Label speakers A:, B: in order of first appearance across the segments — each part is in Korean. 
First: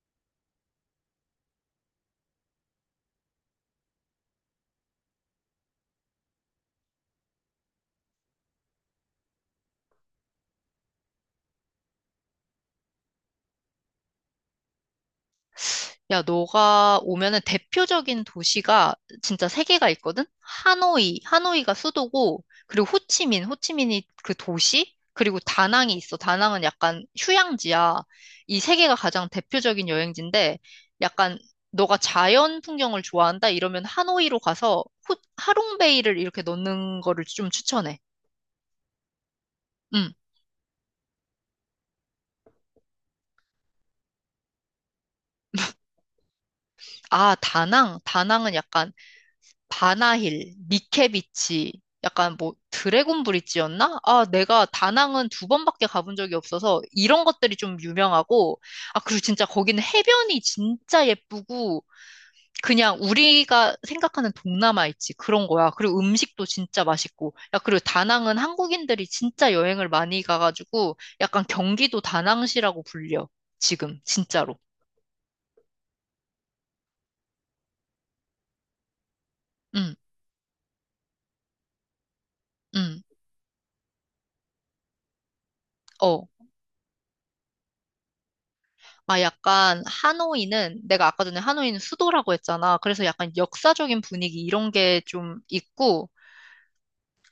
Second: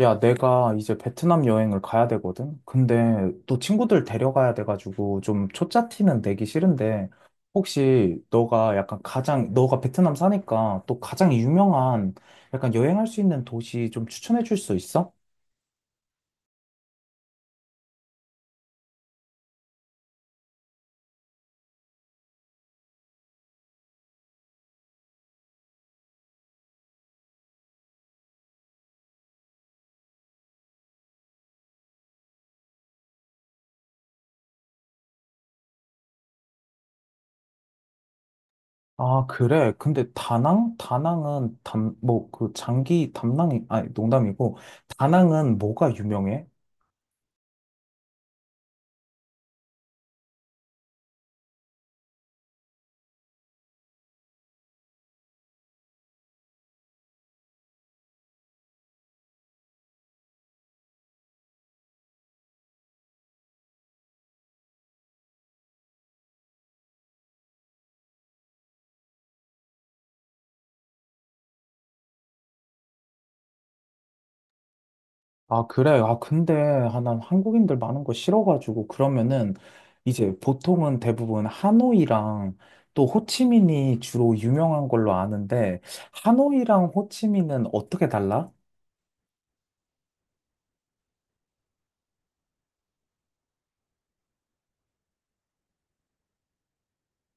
A: 야, 내가 이제 베트남 여행을 가야 되거든? 근데 또 친구들 데려가야 돼가지고 좀 초짜 티는 내기 싫은데. 혹시 너가 약간 가장, 너가 베트남 사니까 또 가장 유명한 약간 여행할 수 있는 도시 좀 추천해 줄 수 있어?
B: 야, 너가 오면은 대표적인 도시가 진짜 세 개가 있거든? 하노이, 하노이가 수도고, 그리고 호치민, 호치민이 그 도시, 그리고 다낭이 있어. 다낭은 약간 휴양지야. 이 세 개가 가장 대표적인 여행지인데, 약간 너가 자연 풍경을 좋아한다? 이러면 하노이로 가서 하롱베이를 이렇게 넣는 거를 좀 추천해.
A: 아, 그래. 근데
B: 음.
A: 다낭? 다낭은 담, 뭐 그 장기 담낭이, 아니, 농담이고. 다낭은 뭐가 유명해?
B: 아, 다낭. 다낭은 약간 바나힐, 니케비치, 약간 뭐 드래곤 브릿지였나? 아, 내가 다낭은 두 번밖에 가본 적이 없어서 이런 것들이 좀 유명하고, 아, 그리고 진짜 거기는 해변이 진짜 예쁘고, 그냥 우리가 생각하는 동남아 있지, 그런 거야. 그리고 음식도 진짜 맛있고, 야, 그리고 다낭은 한국인들이 진짜 여행을 많이 가가지고, 약간 경기도 다낭시라고 불려, 지금, 진짜로.
A: 아, 그래. 아, 근데, 아, 난 한국인들 많은 거 싫어가지고, 그러면은,
B: 응,
A: 이제 보통은 대부분 하노이랑 또
B: 응,
A: 호치민이 주로 유명한 걸로 아는데,
B: 어.
A: 하노이랑 호치민은 어떻게 달라?
B: 아, 약간 하노이는 내가 아까 전에 하노이는 수도라고 했잖아. 그래서 약간 역사적인 분위기 이런 게 좀 있고,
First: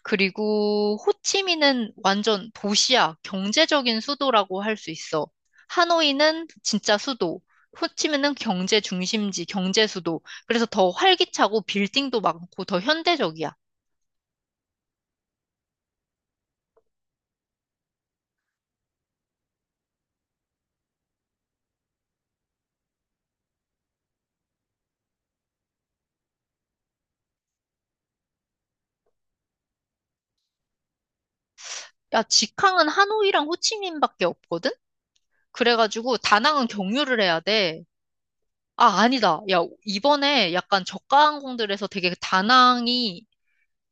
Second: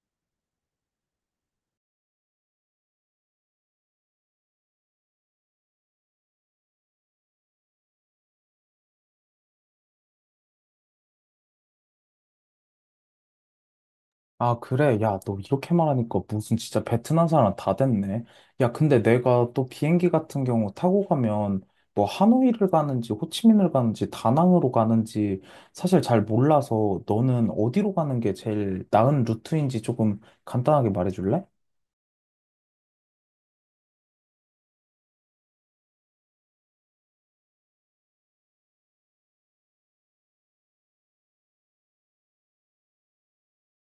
B: 그리고 호치민은 완전 도시야. 경제적인 수도라고 할 수 있어. 하노이는 진짜 수도. 호치민은 경제 중심지, 경제 수도. 그래서 더 활기차고 빌딩도 많고 더 현대적이야.
A: 아, 그래. 야, 너 이렇게 말하니까 무슨 진짜 베트남 사람 다 됐네. 야, 근데 내가 또 비행기 같은 경우 타고 가면 뭐 하노이를 가는지 호치민을 가는지 다낭으로 가는지 사실 잘 몰라서 너는 어디로 가는 게 제일 나은 루트인지 조금 간단하게 말해줄래?
B: 야, 직항은 하노이랑 호치민밖에 없거든? 그래가지고 다낭은 경유를 해야 돼. 아, 아니다. 야, 이번에 약간 저가 항공들에서 되게 다낭이,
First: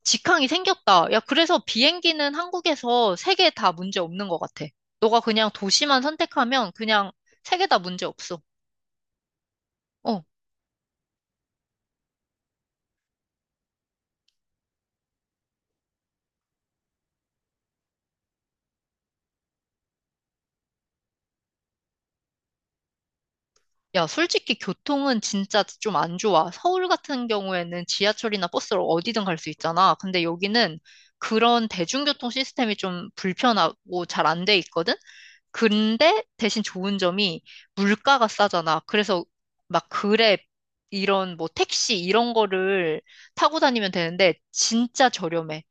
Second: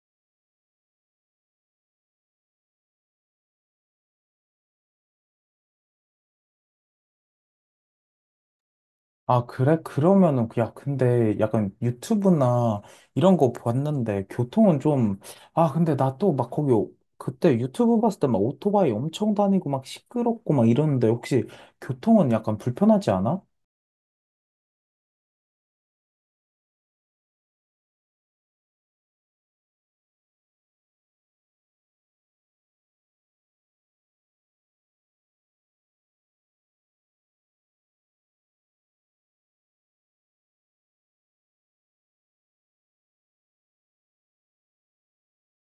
B: 직항이 생겼다. 야, 그래서 비행기는 한국에서 세 개 다 문제 없는 것 같아. 너가 그냥 도시만 선택하면 그냥 세 개 다 문제 없어.
A: 아, 그래?
B: 어.
A: 그러면은, 그 야, 근데 약간 유튜브나 이런 거 봤는데, 교통은 좀, 아, 근데 나 또 막 거기, 그때 유튜브 봤을 때 막 오토바이 엄청 다니고 막 시끄럽고 막 이러는데, 혹시 교통은 약간 불편하지 않아?
B: 야, 솔직히 교통은 진짜 좀 안 좋아. 서울 같은 경우에는 지하철이나 버스로 어디든 갈 수 있잖아. 근데 여기는 그런 대중교통 시스템이 좀 불편하고 잘 안 돼 있거든? 근데 대신 좋은 점이 물가가 싸잖아. 그래서 막 그랩 이런 뭐 택시 이런 거를 타고 다니면 되는데 진짜 저렴해.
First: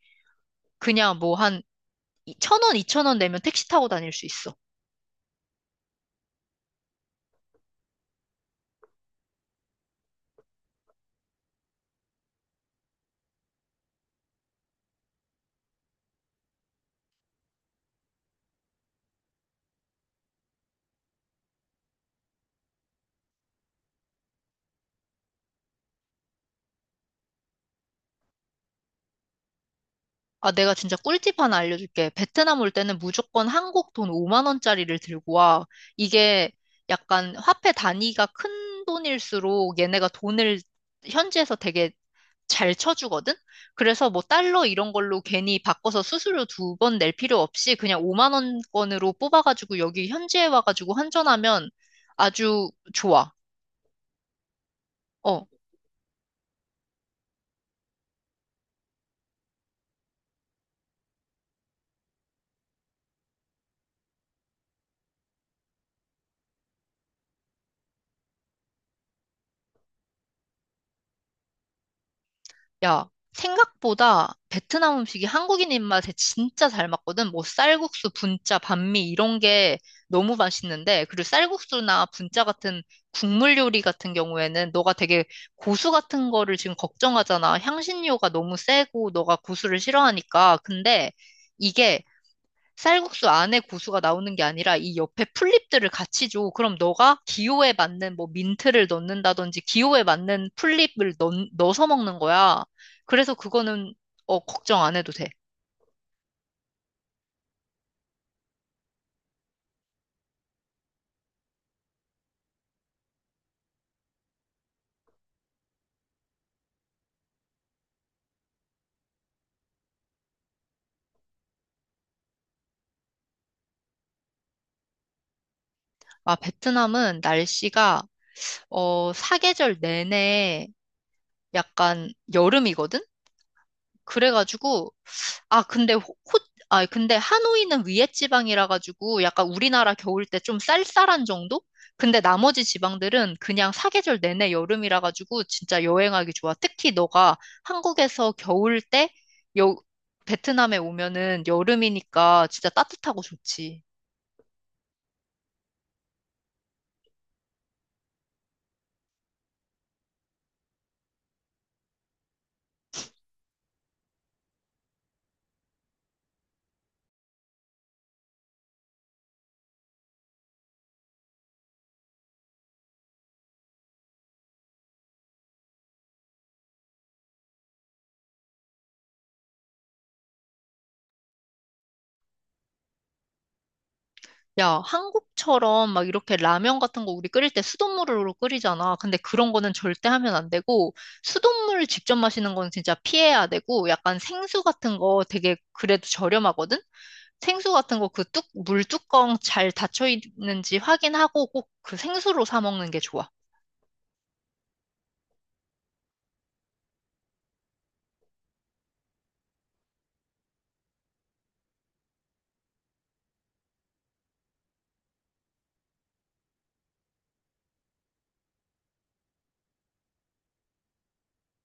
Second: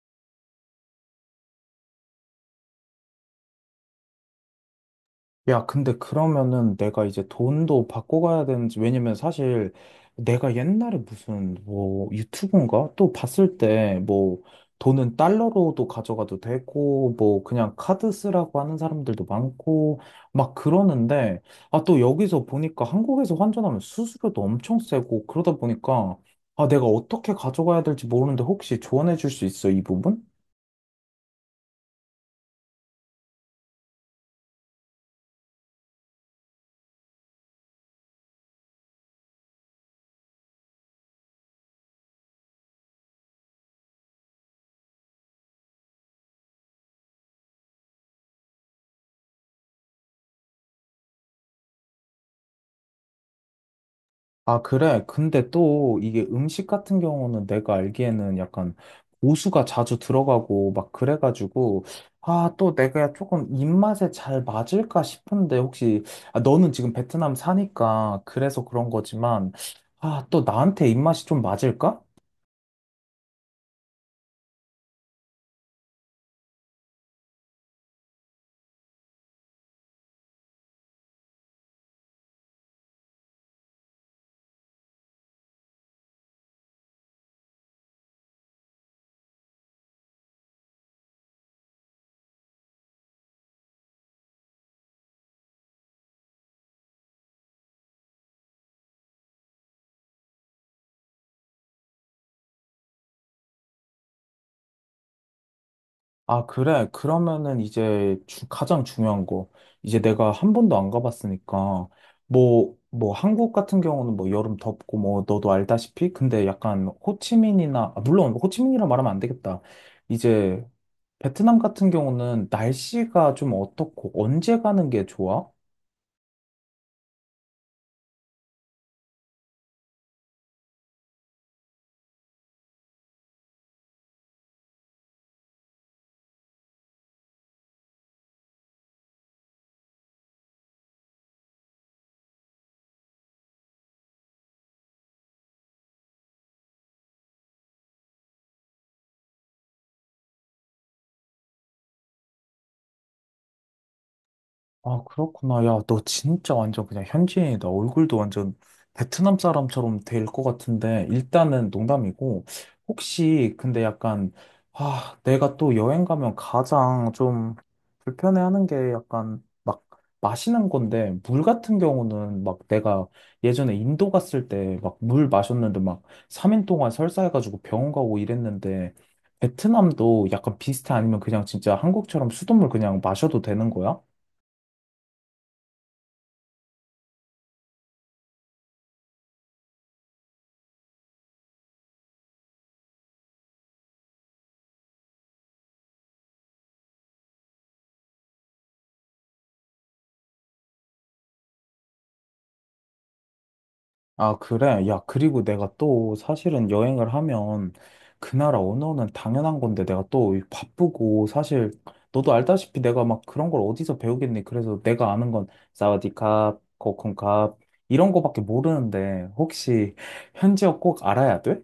B: 그냥 뭐 한 천 원, 이천 원 내면 택시 타고 다닐 수 있어.
A: 야, 근데 그러면은 내가 이제 돈도 받고 가야 되는지, 왜냐면 사실 내가 옛날에 무슨 뭐 유튜브인가? 또 봤을 때 뭐 돈은 달러로도 가져가도 되고, 뭐 그냥 카드 쓰라고 하는 사람들도 많고, 막 그러는데, 아, 또 여기서 보니까 한국에서 환전하면 수수료도 엄청 세고, 그러다 보니까, 아, 내가 어떻게 가져가야 될지 모르는데 혹시 조언해 줄 수 있어, 이 부분?
B: 아, 내가 진짜 꿀팁 하나 알려줄게. 베트남 올 때는 무조건 한국 돈 5만 원짜리를 들고 와. 이게 약간 화폐 단위가 큰 돈일수록 얘네가 돈을 현지에서 되게 잘 쳐주거든? 그래서 뭐 달러 이런 걸로 괜히 바꿔서 수수료 두 번 낼 필요 없이 그냥 5만 원권으로 뽑아가지고 여기 현지에 와가지고 환전하면 아주 좋아.
A: 아, 그래.
B: 어.
A: 근데 또 이게 음식 같은 경우는 내가 알기에는 약간 고수가 자주 들어가고 막 그래가지고, 아, 또 내가 조금 입맛에 잘 맞을까 싶은데 혹시, 아, 너는 지금 베트남 사니까 그래서 그런 거지만, 아, 또 나한테 입맛이 좀 맞을까?
B: 야, 생각보다 베트남 음식이 한국인 입맛에 진짜 잘 맞거든. 뭐 쌀국수, 분짜, 반미 이런 게 너무 맛있는데, 그리고 쌀국수나 분짜 같은 국물 요리 같은 경우에는 너가 되게 고수 같은 거를 지금 걱정하잖아. 향신료가 너무 세고 너가 고수를 싫어하니까. 근데 이게 쌀국수 안에 고수가 나오는 게 아니라 이 옆에 풀잎들을 같이 줘. 그럼 너가 기호에 맞는 뭐 민트를 넣는다든지 기호에 맞는 풀잎을 넣어서 먹는 거야. 그래서 그거는 어, 걱정 안 해도 돼.
A: 아, 그래. 그러면은 이제 가장 중요한 거. 이제 내가 한 번도 안 가봤으니까. 뭐 한국 같은 경우는 뭐 여름 덥고 뭐 너도 알다시피. 근데 약간 호치민이나, 아, 물론 호치민이라 말하면 안 되겠다. 이제 베트남 같은 경우는 날씨가 좀 어떻고 언제 가는 게 좋아?
B: 아, 베트남은 날씨가 어, 사계절 내내 약간 여름이거든? 그래가지고 아, 근데 호, 호- 아, 근데 하노이는 위에 지방이라 가지고 약간 우리나라 겨울 때 좀 쌀쌀한 정도? 근데 나머지 지방들은 그냥 사계절 내내 여름이라 가지고 진짜 여행하기 좋아. 특히 너가 한국에서 겨울 때 여, 베트남에 오면은 여름이니까 진짜 따뜻하고 좋지.
A: 아, 그렇구나. 야, 너 진짜 완전 그냥 현지인이다. 얼굴도 완전 베트남 사람처럼 될 것 같은데, 일단은 농담이고, 혹시, 근데 약간, 아, 내가 또 여행 가면 가장 좀 불편해하는 게 약간 막 마시는 건데, 물 같은 경우는 막 내가 예전에 인도 갔을 때 막 물 마셨는데 막 3일 동안 설사해가지고 병원 가고 이랬는데, 베트남도 약간 비슷해? 아니면 그냥 진짜 한국처럼 수돗물 그냥 마셔도 되는 거야?
B: 야, 한국처럼 막 이렇게 라면 같은 거 우리 끓일 때 수돗물로 끓이잖아. 근데 그런 거는 절대 하면 안 되고, 수돗물 직접 마시는 건 진짜 피해야 되고, 약간 생수 같은 거 되게 그래도 저렴하거든? 생수 같은 거 물 뚜껑 잘 닫혀 있는지 확인하고 꼭 그 생수로 사 먹는 게 좋아.
A: 아, 그래. 야, 그리고 내가 또 사실은 여행을 하면 그 나라 언어는 당연한 건데 내가 또 바쁘고 사실 너도 알다시피 내가 막 그런 걸 어디서 배우겠니? 그래서 내가 아는 건 사와디캅, 코쿤캅 이런 거밖에 모르는데 혹시 현지어 꼭 알아야 돼?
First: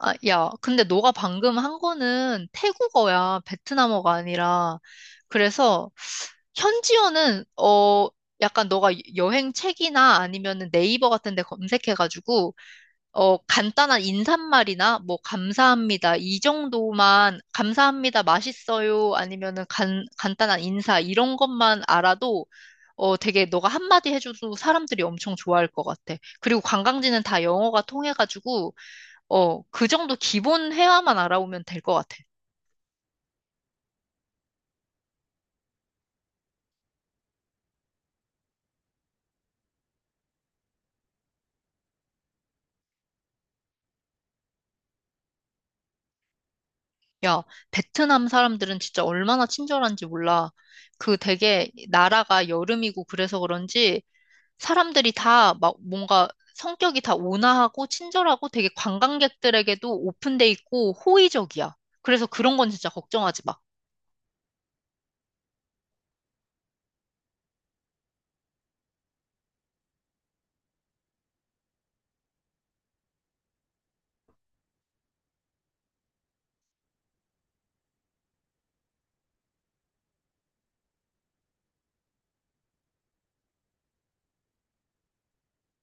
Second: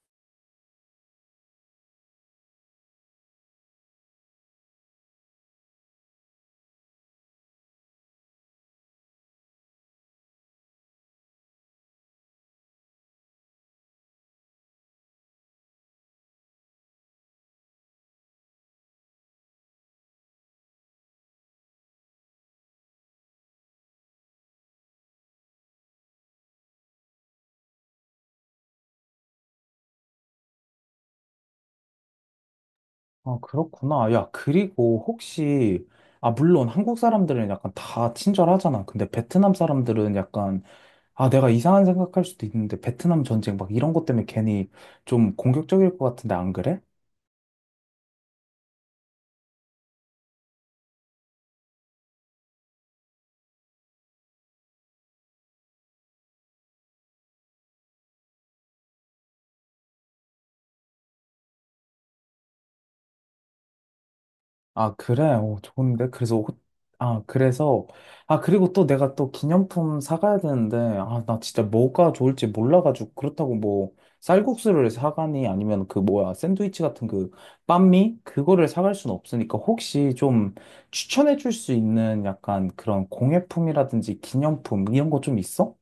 B: 아, 야, 근데 너가 방금 한 거는 태국어야. 베트남어가 아니라. 그래서 현지어는 어 약간 너가 여행 책이나 아니면은 네이버 같은 데 검색해가지고 어 간단한 인사말이나 뭐 감사합니다 이 정도만 감사합니다 맛있어요 아니면은 간 간단한 인사 이런 것만 알아도 어 되게 너가 한마디 해줘도 사람들이 엄청 좋아할 것 같아. 그리고 관광지는 다 영어가 통해가지고 어, 그 정도 기본 회화만 알아오면 될 것 같아.
A: 아, 그렇구나. 야, 그리고 혹시, 아, 물론 한국 사람들은 약간 다 친절하잖아. 근데 베트남 사람들은 약간, 아, 내가 이상한 생각할 수도 있는데, 베트남 전쟁 막 이런 것 때문에 괜히 좀 공격적일 것 같은데, 안 그래?
B: 야, 베트남 사람들은 진짜 얼마나 친절한지 몰라. 그 되게 나라가 여름이고 그래서 그런지 사람들이 다 막 뭔가 성격이 다 온화하고 친절하고 되게 관광객들에게도 오픈돼 있고 호의적이야. 그래서 그런 건 진짜 걱정하지 마.
A: 아, 그래? 어, 좋은데? 아, 그래서, 아, 그리고 또 내가 또 기념품 사가야 되는데, 아, 나 진짜 뭐가 좋을지 몰라가지고, 그렇다고 뭐, 쌀국수를 사가니, 아니면 그 뭐야, 샌드위치 같은 그, 빤미? 그거를 사갈 순 없으니까, 혹시 좀 추천해 줄 수 있는 약간 그런 공예품이라든지 기념품, 이런 거 좀 있어?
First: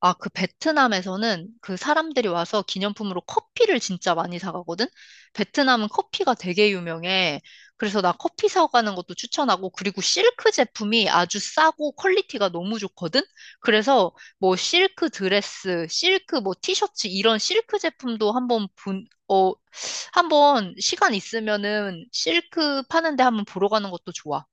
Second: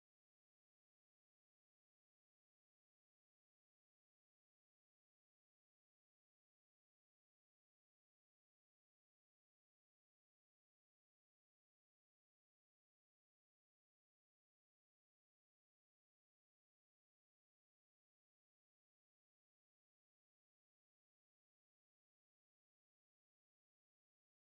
B: 아, 그 베트남에서는 그 사람들이 와서 기념품으로 커피를 진짜 많이 사가거든? 베트남은 커피가 되게 유명해. 그래서 나 커피 사가는 것도 추천하고, 그리고 실크 제품이 아주 싸고 퀄리티가 너무 좋거든? 그래서 뭐 실크 드레스, 실크 뭐 티셔츠 이런 실크 제품도 한번 시간 있으면은 실크 파는데 한번 보러 가는 것도 좋아.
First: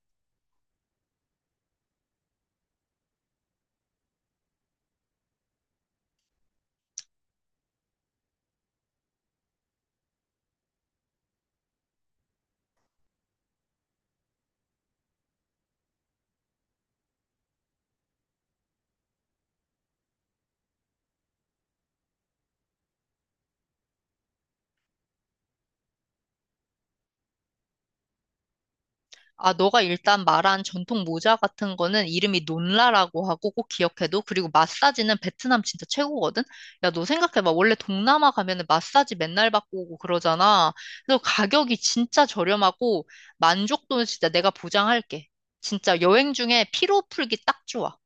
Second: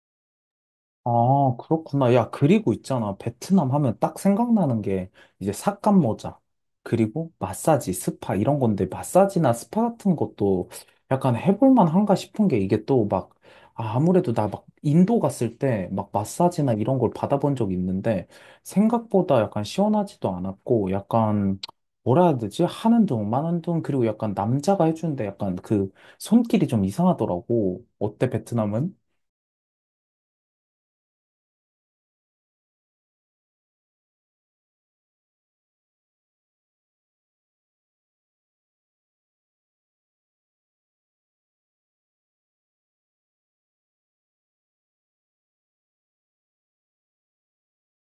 A: 아, 그렇구나. 야, 그리고 있잖아. 베트남 하면 딱 생각나는 게 이제 삭감 모자, 그리고 마사지, 스파 이런 건데 마사지나 스파 같은 것도 약간 해볼 만한가 싶은 게 이게 또 막, 아, 아무래도 나 막 인도 갔을 때 막 마사지나 이런 걸 받아본 적이 있는데 생각보다 약간 시원하지도 않았고 약간 뭐라 해야 되지? 하는 둥, 마는 둥, 그리고 약간 남자가 해주는데 약간 그 손길이 좀 이상하더라고. 어때, 베트남은?
B: 아, 너가 일단 말한 전통 모자 같은 거는 이름이 논라라고 하고 꼭 기억해둬. 그리고 마사지는 베트남 진짜 최고거든? 야, 너 생각해봐. 원래 동남아 가면은 마사지 맨날 받고 오고 그러잖아. 그래서 가격이 진짜 저렴하고 만족도는 진짜 내가 보장할게. 진짜 여행 중에 피로 풀기 딱 좋아.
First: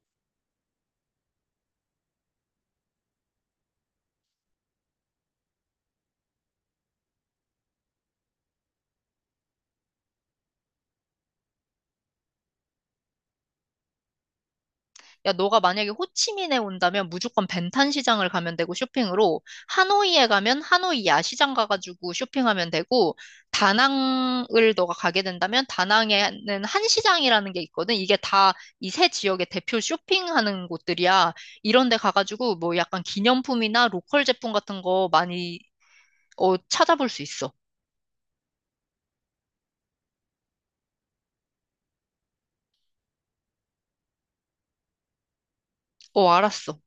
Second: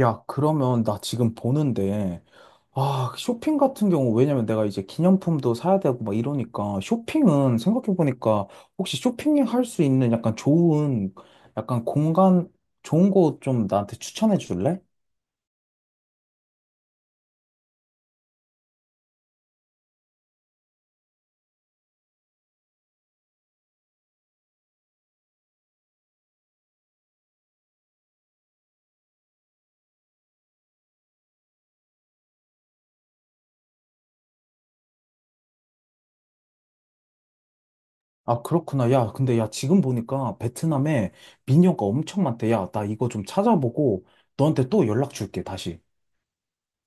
A: 야, 그러면 나 지금 보는데, 아, 쇼핑 같은 경우, 왜냐면 내가 이제 기념품도 사야 되고 막 이러니까, 쇼핑은 생각해보니까, 혹시 쇼핑할 수 있는 약간 좋은, 약간 공간, 좋은 곳 좀 나한테 추천해 줄래?
B: 야, 너가 만약에 호치민에 온다면 무조건 벤탄 시장을 가면 되고 쇼핑으로, 하노이에 가면 하노이 야시장 가가지고 쇼핑하면 되고, 다낭을 너가 가게 된다면 다낭에는 한시장이라는 게 있거든. 이게 다 이세 지역의 대표 쇼핑하는 곳들이야. 이런 데 가가지고 뭐 약간 기념품이나 로컬 제품 같은 거 많이 어, 찾아볼 수 있어.
A: 아, 그렇구나. 야, 근데 야, 지금 보니까 베트남에 미녀가 엄청 많대. 야, 나 이거 좀 찾아보고, 너한테 또 연락 줄게, 다시.
B: 어, 알았어.